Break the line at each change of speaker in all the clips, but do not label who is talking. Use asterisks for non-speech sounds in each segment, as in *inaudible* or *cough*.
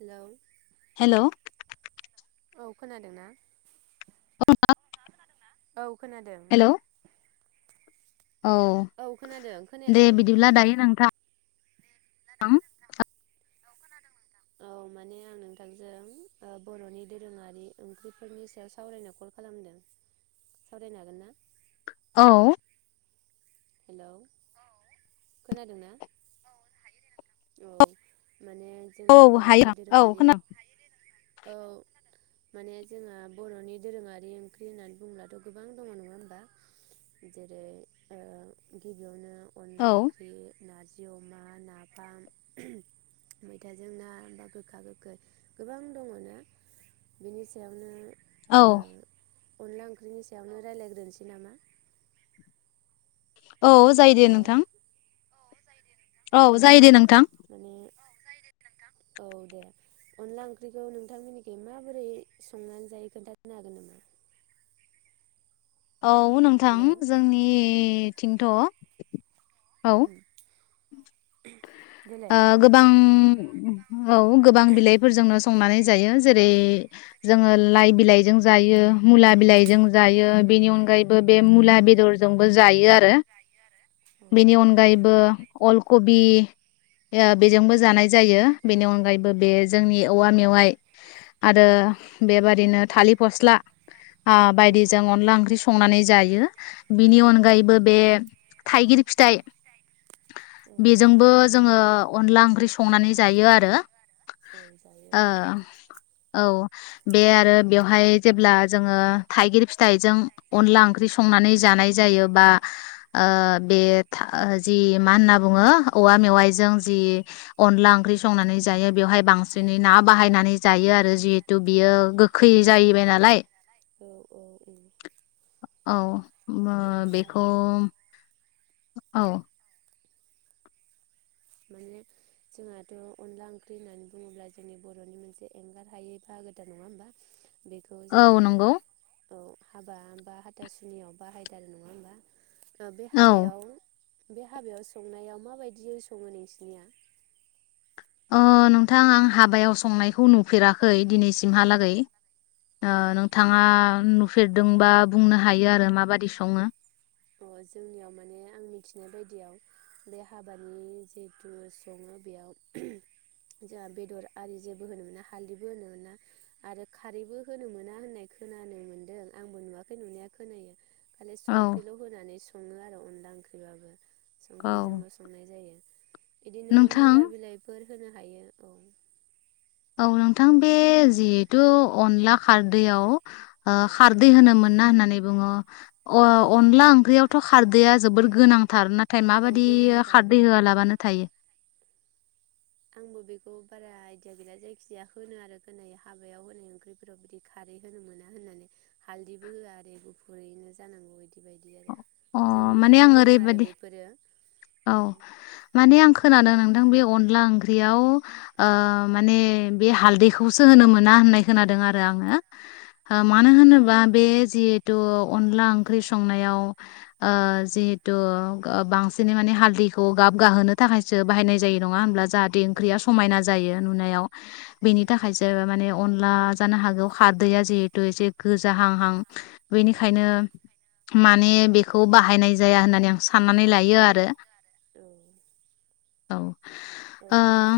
Hello
hello
औ खोनादोंना?
*unintelligible*
औ खोनादों।
हेलौ औ
औ खोनादों
दे
खोनायाखै
बिदिब्ला दायो नोंथां
औ माने आं नोंथांजों ओ बरनि दोरोङारि ओंख्रिफोरनि सायाव सावरायनो कल खालामदों सावरायनो हागोन ना?
औ
हेलौ खोनादों ना औ माने
औ
जोंहा बरनि
हायो औ
दोरोङारि
खोना
औ माने जोंहा बरनि दोरोङारि ओंख्रि होननानै बुंब्लाथ गोबां दङ नङा होमबा जेरै ओ गिबियावनो अनला
औ
ओंख्रि नारजि अमा नाफाम मैथाजों ना बा गोखा गोखै गोबां दङ ना बेनि सायावनो ओ अनला ओंख्रिनि सायावनो रायलायग्रोनसै नामा?
औ जायो दे
हेलौ
नोंथां औ जायो दे नोंथां।
माने औ दे अनला ओंख्रिखौ नोंथां मोननिखै माबोरै संनानै जायो खोन्थानो हागोन नामा?
औ नोंथां
हेलौ
जोंनि थिंथ
उम देलाय
ओ
बुंलाय
गोबां *unintelligible* औ गोबां बिलाइफोरजोंनो संनानै जायो जेरै जोङो लाइ बिलाइजों जायो मुला बिलाइजों जायो बेनि अनगायैब बो बे मुला बेदरजों बो जायो आरो
अ
बेनि अनगायैबो अल कबि ओ
उम औ जा औ जायो औ उम
बेजोंबो जानाय जायो
औ
बेनि अनगायैबो बे जोंनि औवा मेवाइ आरो बेबादिनो थालिर फस्ला आ बायदिजों अनला ओंख्रि संनानै जायो। बिनि अनगायैबो बे थाइगिर फिथाइ बेजोंबो जोङो अनला ओंख्रि संनानै जायो आरो
औ
ओ औ बे आरो बेवहाय जेब्ला जोङो थाइगिर फिथाइजों अनला ओंख्रि संनानै जानाय जायो बा ओ बे था जि मा होनना बुङो औवा मेवाइजों जि अनला ओंख्रि संनानै जायो बेवहाय बांसिनै ना बाहायनानै जायो आरो जिहेतु बियो गोखै जायैबाय नालाय
उम
औ मो
औ
बेखौ
आरो
औ
माने जोंहाथ अनला ओंख्रि होननानै बुङोब्ला जोंनि बरनि मोनसे एंगार हायै बाहागोथार नङा होमबा बेखौ जोङा
औ नंगौ
औ हाबा बा हाथासुनियाव बाहायदारो नङा होमबा ओ बे
औ
हाबायाव बे हाबायाव संनायाव माबायदियै सं सङो नोंसोनिया
अ नोंथां आं हाबायाव संनायखौ नुफेराखै दिनैसिमहालागै
औ
ओ नोंथाङा नुफेरदोंबा बुंनो हा हायो आरो माबादि सङो
अ जोंनियाव माने आं मिथिनाय बायदियाव बे हाबानि जिहेतु सङो बेयाव जोंहा बेदर आरि जेबो होनो मोना हाल्दैबो होनो मोना आरो खारैबो होनो मोना होननाय खोनानो मोनदों आंबो नुवाखै नुनाया खोनायो खालि
औ
सं ख्रिल होनानै सङो आरो अनला ओं *unintelligible*
औ
संख्रिजोंनो संनाय जायो। बिदिनो
नोंथां
मुला बिलाइफोर होनो हायो औ
औ नोंथां बे जिहेथु अनला खारदैआव
औ
खारदै होनो मोना होननानै *unintelligible* अ
उम
अनला ओंख्रियाव थ खारदैआ जोबोर गोनांथार ना नाथाय
औ
माबायदि
गोनांथार
खारदै होआलाबानो थायो?
आंबो बेखौ बारा आयदिया गैला जायखिजाया होनो आरो होनाय हाबायाव होनाय ओंख्रिफोराव बिदि खारै होनो मोना होननानै हालदैबो होआ आरो गुफुरैनो जानांगौ बायदि बायदि आरो।
अ माने
जोंनिखिनि
आं
नेम आरो
ओरैबायदि
बेफोरो
औ माने आं खोनादों नोंथां बैयाव अनला ओंख्रियाव ओ
उम
माने बि हालदैखौसो सो होनो मोना होननाय खोनादों आरो आङो। मानो होनो बा बे जि थु अनला ओंख्रि संनायाव ओ
बे जिहेथु
जिहेतु बांसिनै माने हालदैखौ गाब गाहोनो
अनला ओंख्रि
थाखायसो बाहायनाय जायो नङा होनब्ला जाहाथे ओंख्रिया
संनायाव ओ जिहेथु
समायना
ओ बांसिनै माने
जायो
हालदैखौ गाब
नुनायाव बेनि
गाहोनो
थाखायसो माने अनला जानो हागौ खारदैया
थाखायसो
जिहेथु
बाहायनाय
एसे
जायो
गोजाहांहां।
नङा होमब्ला जाहाथे ओंख्रिया समायना जायो नुनायाव बेनि
बेनिखायनो माने बेखौ बाहायनाय जाया होननानै आं साननानै लायो आरो।
औ
औ।
जोङो
ओ
माने अनला जानो हागौ खारदैया जिहेथु एसे गोजाहांहां औ माने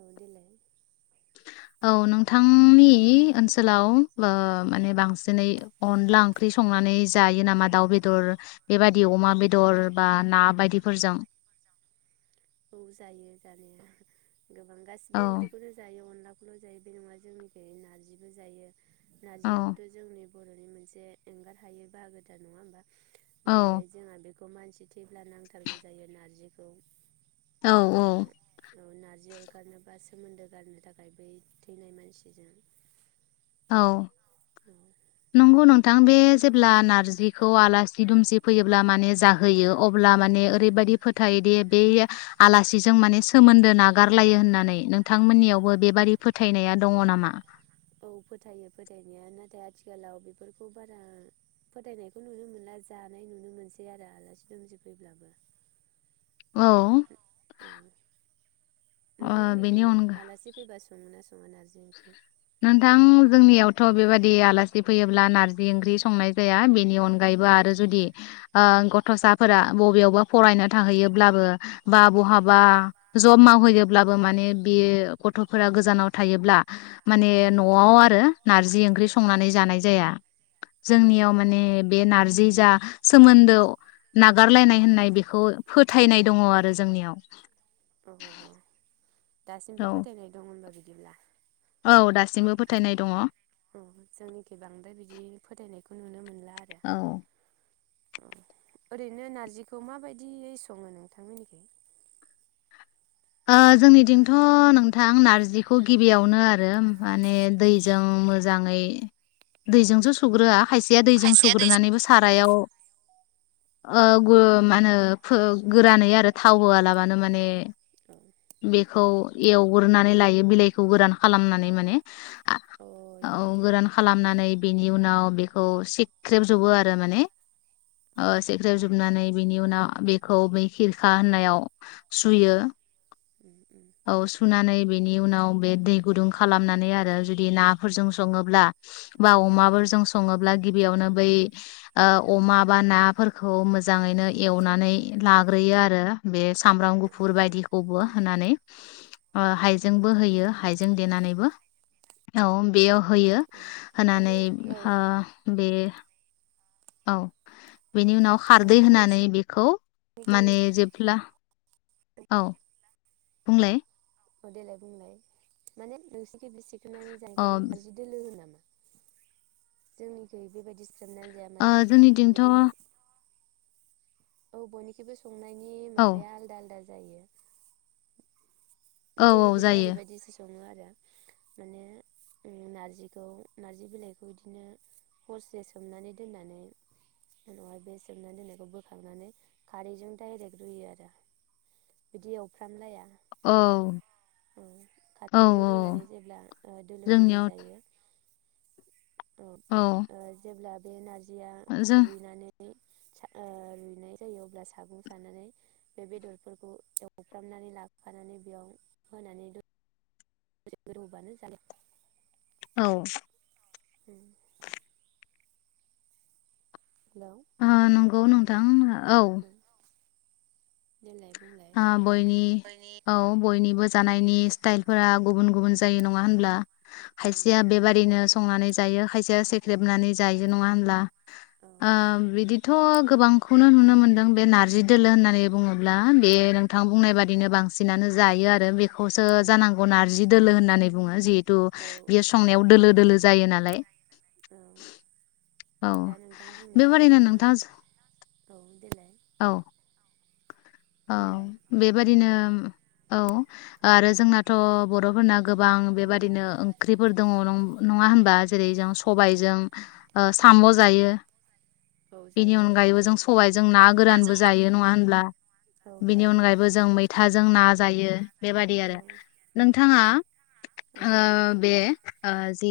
औ देलाय
औ नोंथांनि ओनसोलाव ओ माने बांसिनै अनला ओंख्रि संनानै जायो नामा दाउ बेदर दर बेबादि अमा बेदर बा ना बायदिफोरजों।
औ जायो जानाया गोबां
औ
गासिबो ओंख्रिखौनो जायो अनला अनलाखौल जायो बे नङा जोंनिखै नारजिबो जायो
औ
नारजियाबोथ जोंनि बर'नि मोनसे एंगार हायै बाहागोथार नङा होमबा। जेरैहाय जोंहा बेखौ बेखौ मानसि थैब्ला नांथारगौ जायो नारजिखौ।
औ औ।
ओ औ नारजि अरगारनोबा सोमोन्दो गारनो थाखाय बै थैनाय मानसिजों
औ।
औ
नंगौ नोंथां बे जेब्ला नारजिखौ आलासि दुमसि फैयोब्ला माने जाहोयो अब्ला माने ओरैबायदि फोथायोदि बे आलासिजों माने सोमोन्दो नागारलायो होननानै नोंथांमोननियावबो बेबादि फोथायनाया दङ नामा?
औ फोथायो फोथायनाया नाथाय आथिखालाव बेफोरखौ बारा फोथायनायखौ नुनो मोनला जानाय नुनो मोनसै आरो आलासि दोमसि फैब्लाबो।
औ
औ
ओ
नोंथांमोननिखै
बेनि अनगा
आलासि फैबा सङोना सं
नोंथां जोंनियावथ' बेबादि दि आलासि फैयोब्ला नारजि ओंख्रि संनाय जाया बेनि नि अनगायैबो आरो जुदि ओ ग थसाफोरा बबेयावबो फरायनो थाहैयोब्लाबो बा बहाबा जब मावहैयो अब्लाबो माने बेयो गथ'फोरा गोजानाव थायोब्ला *inaudible* माने
उम
न'आव आरो नारजि ओंख्रि संनानै जानाय जाया जोंनियाव माने बे नारजै जा सोमोन्दो नागारलायनाय होननाय बेखौ फोथायनाय दङ आरो जोंनियाव।
अहह दासिमबो
औ
फोथायनाय दं होनबा बि बिदिब्ला
औ दासिमबो फोथायनाय दङ।
अ जोंनिथिं बांद्राय बिदि फोथायनायखौ नुनो मोनला आरो
औ
औ ओरैनो नारजिखौ माबायदियै सङो नोंथांमोननिथिं?
ओ जोंनिथिंथ' नोंथां नारजिखौ गिबियावनो आरो माने
औ
दैजों मोजाङै दैजोंसो सुग्रोआ खायसेया दैजों सुग्रोनानैबो सारायाव ओ गु मानो फो गोरानै
थाव होआलाबानो माने औ अ इदि अ उम
आरो थावहोया लाबानो माने बेखौ एवग्रोनानै लायो बिलाइखौ गोरान खालामनानै माने *unintelligible* औ गोरान खालामनानै बेनि उनाव बेखौ सिख्रेबजोबो आरो माने ओ सिख्रेब जोबनानै बिनि उनाव बेखौ बै खिरखा होननायाव सुयो
उम उम
औ सुनानै बेनि उनाव बे दै गुदुं खालामनानै आरो जुदि नाफोरजों सङोब्ला बा अमाबोरजों सङोब्ला गिब बेयावनो बै ओ अमा बा नाफोरखौ मोजाङैनो एवनानै लाग्रोयो आरो बे सामब्राम गुफुर बायदिखौबो हानानै ओ हायज जोंबो होयो हाइजें देनानैबो। औ बेयाव होयो
औ उम औ
होनानै
माने औ
हा बे औ बेनि उनाव खारदै
माने
होनानै बेखौ
नोंसिनिखै
माने जेब्ला औ बुंंलाय
अ देलाय बुंलाय माने नों
अ
*unintelligible* *unintelligible* जोंनिजाय बेबायदि सोमनानै जाया
ओ
माने
जोंनिथिंथ' औ
बिदिखौ औ बयनिखोबो
औ
जायो।
औ
जोंनिखिजाय
जायो
ओरैबायदिसो सङो आरो *unintelligible* माने ओं नारजिखौ नारजि बिलाइखौ इदिनो हरसे सोमनानै दोननानै उनावहाय बे सोमनानै दोननायखौ बोखांनानै खारैजों दाइरेक्ट रुयो आरो बिदि एवफ्रामलाया।
औ
ओ
औ
खारदैजों रुनानै जेब्ला ओ दोलो दोलो
जोंनियाव
जायो
औ
ओ जेब्ला बे नारज बिदिया
जों
रुइनानै ओ रुइनाय जायो अब्ला सागं सानानै बे बेदरफोरखौ एवफ्रामनानै लाखानानै बेयाव होनानै द दसे गोदौबानो जा
औ
उम
ओ नोंगौ नों थां औ
देलाय बुंलाय
आ बयनि औ बयनिबो जानायनि स्टाइलफोरा गुबुन गुबुन जायो नङा होनब्ला?
औ
खायसेया
जायो।
बेबादिनो संनानै जायो खायसेया सेख्रेबनानै जायो नङा होनब्ला?
औ
ओ बिदि थ गोबांखौनो नुनो मोनदों बे नारजि दोलो होननानै बुङोब्ला *unintelligible* नोंथां बुंनाय बादिनो बांसिनानो जायो आरो बेखौसो जानांगौ नारजि दोलो होननानै बुङो जि तु
औ
बियो संनायाव दोलो दोलो। जायो नालाय।
औ
औ
दा नोंथां बुंनाया
बेबादिनो
ओरैनो
नोंथां
*unintelligible* औ देलाय।
औ। औ
बुंलाय
बेबादिनो औ। आरो जोंनाथ ब'रफोरना गोबां बेबादिनो ओंख्रिफोर दङ नं नङा होनबा जेरै जों
औ
सबाइजों ओ साम जायो।
औ
बेनि
जायो औ
अनगायैबो जों सबाय जों ना रानबो जायो नङा होनब्ला
औ
बिनि
जायो।
अनगायैबो जों मैथा। जों ना जायो। बेबादि
औ
आरो नोंथाङा?
औ
ओ बे ओ जि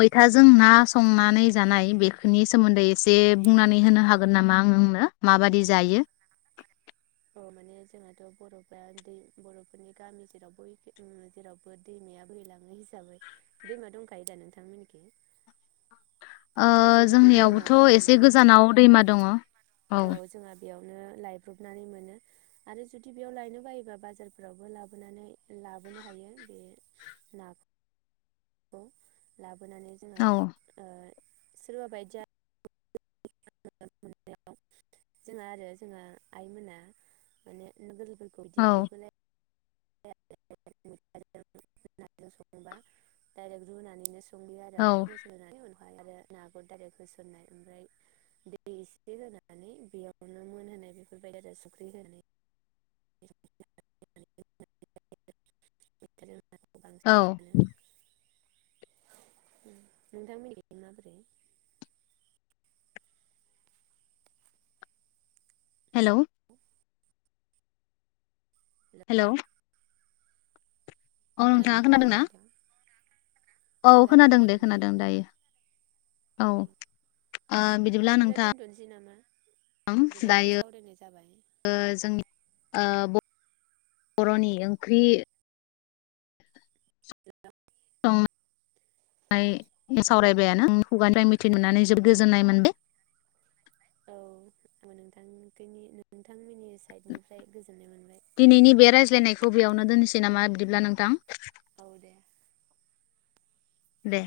मैथाजों ना संनानै जानाय बेफोरनि सोमोन्दै एसे बुंनानै होनो हागोन नामा आं नोंनो? माबादि जायो?
औ माने जोंहाथ बर'फ्रा दै बर' फोरनि गामि जेरावबो *unintelligible* जेरावबो दैमाया बैहै लाङो हिसाबै दैमा दंखायो दा नोंथांमोनिखै
ओ जोंनियावबोथ एसे
माने
गोजानाव दैमा दङ औ।
नो लायब्रबनानै मोनो आरो जुदि बेयाव लायनो बायोबा बाजारफ्रावबो लाबोनानै लाबोनो हायो बे ना खौ ला बोनानै जोंहा
औ
ओ सोरबा बायदिया *unintelligible* जोंहा आरो जोंहा आइमोना माने
औ
*unintelligible* *unintelligible* मैथाजों नाजों *unintelligible* ओमफाय आरो
औ
नाखौ दाइरेख होसननाय ओमफ्राय दै एसे होनानै बेयावनो मोनहोनाय बेफोरबायदि आरो सुख्रि होनानै *unintelligible* *unintelligible* खौ
औ
बांसिनानो नोंथां मोननिखै माबोरै?
हेलौ।
हेलौ।
औ नोंथाङा
खोनादोंना खोनायाथाय नोंथाङा
औ खोनादों दे खोनादों दायो औ ओ बिदिब्ला नोंथां
दोनथ'नोसै नामा
ओं
गोबावबो
दायो
सावरायनाय जाबाय
ओ जोंनि ओ ब बर'नि ओंख्रि
*unintelligible*
*unintelligible* आइ सावरायबायानो *unintelligible* खुगानिफ्राय मिथि नुनानै जोबोद गोजोननाय मोनबाय।
औ आंबो नोंथांखैनि नोंथांमोनि साइडनिफ्राय गोजो
दिनैनि बे रायज्लायनायखौ बेयावनो दोननोसै नामा बिदिब्ला नोंथां
औ दे
दे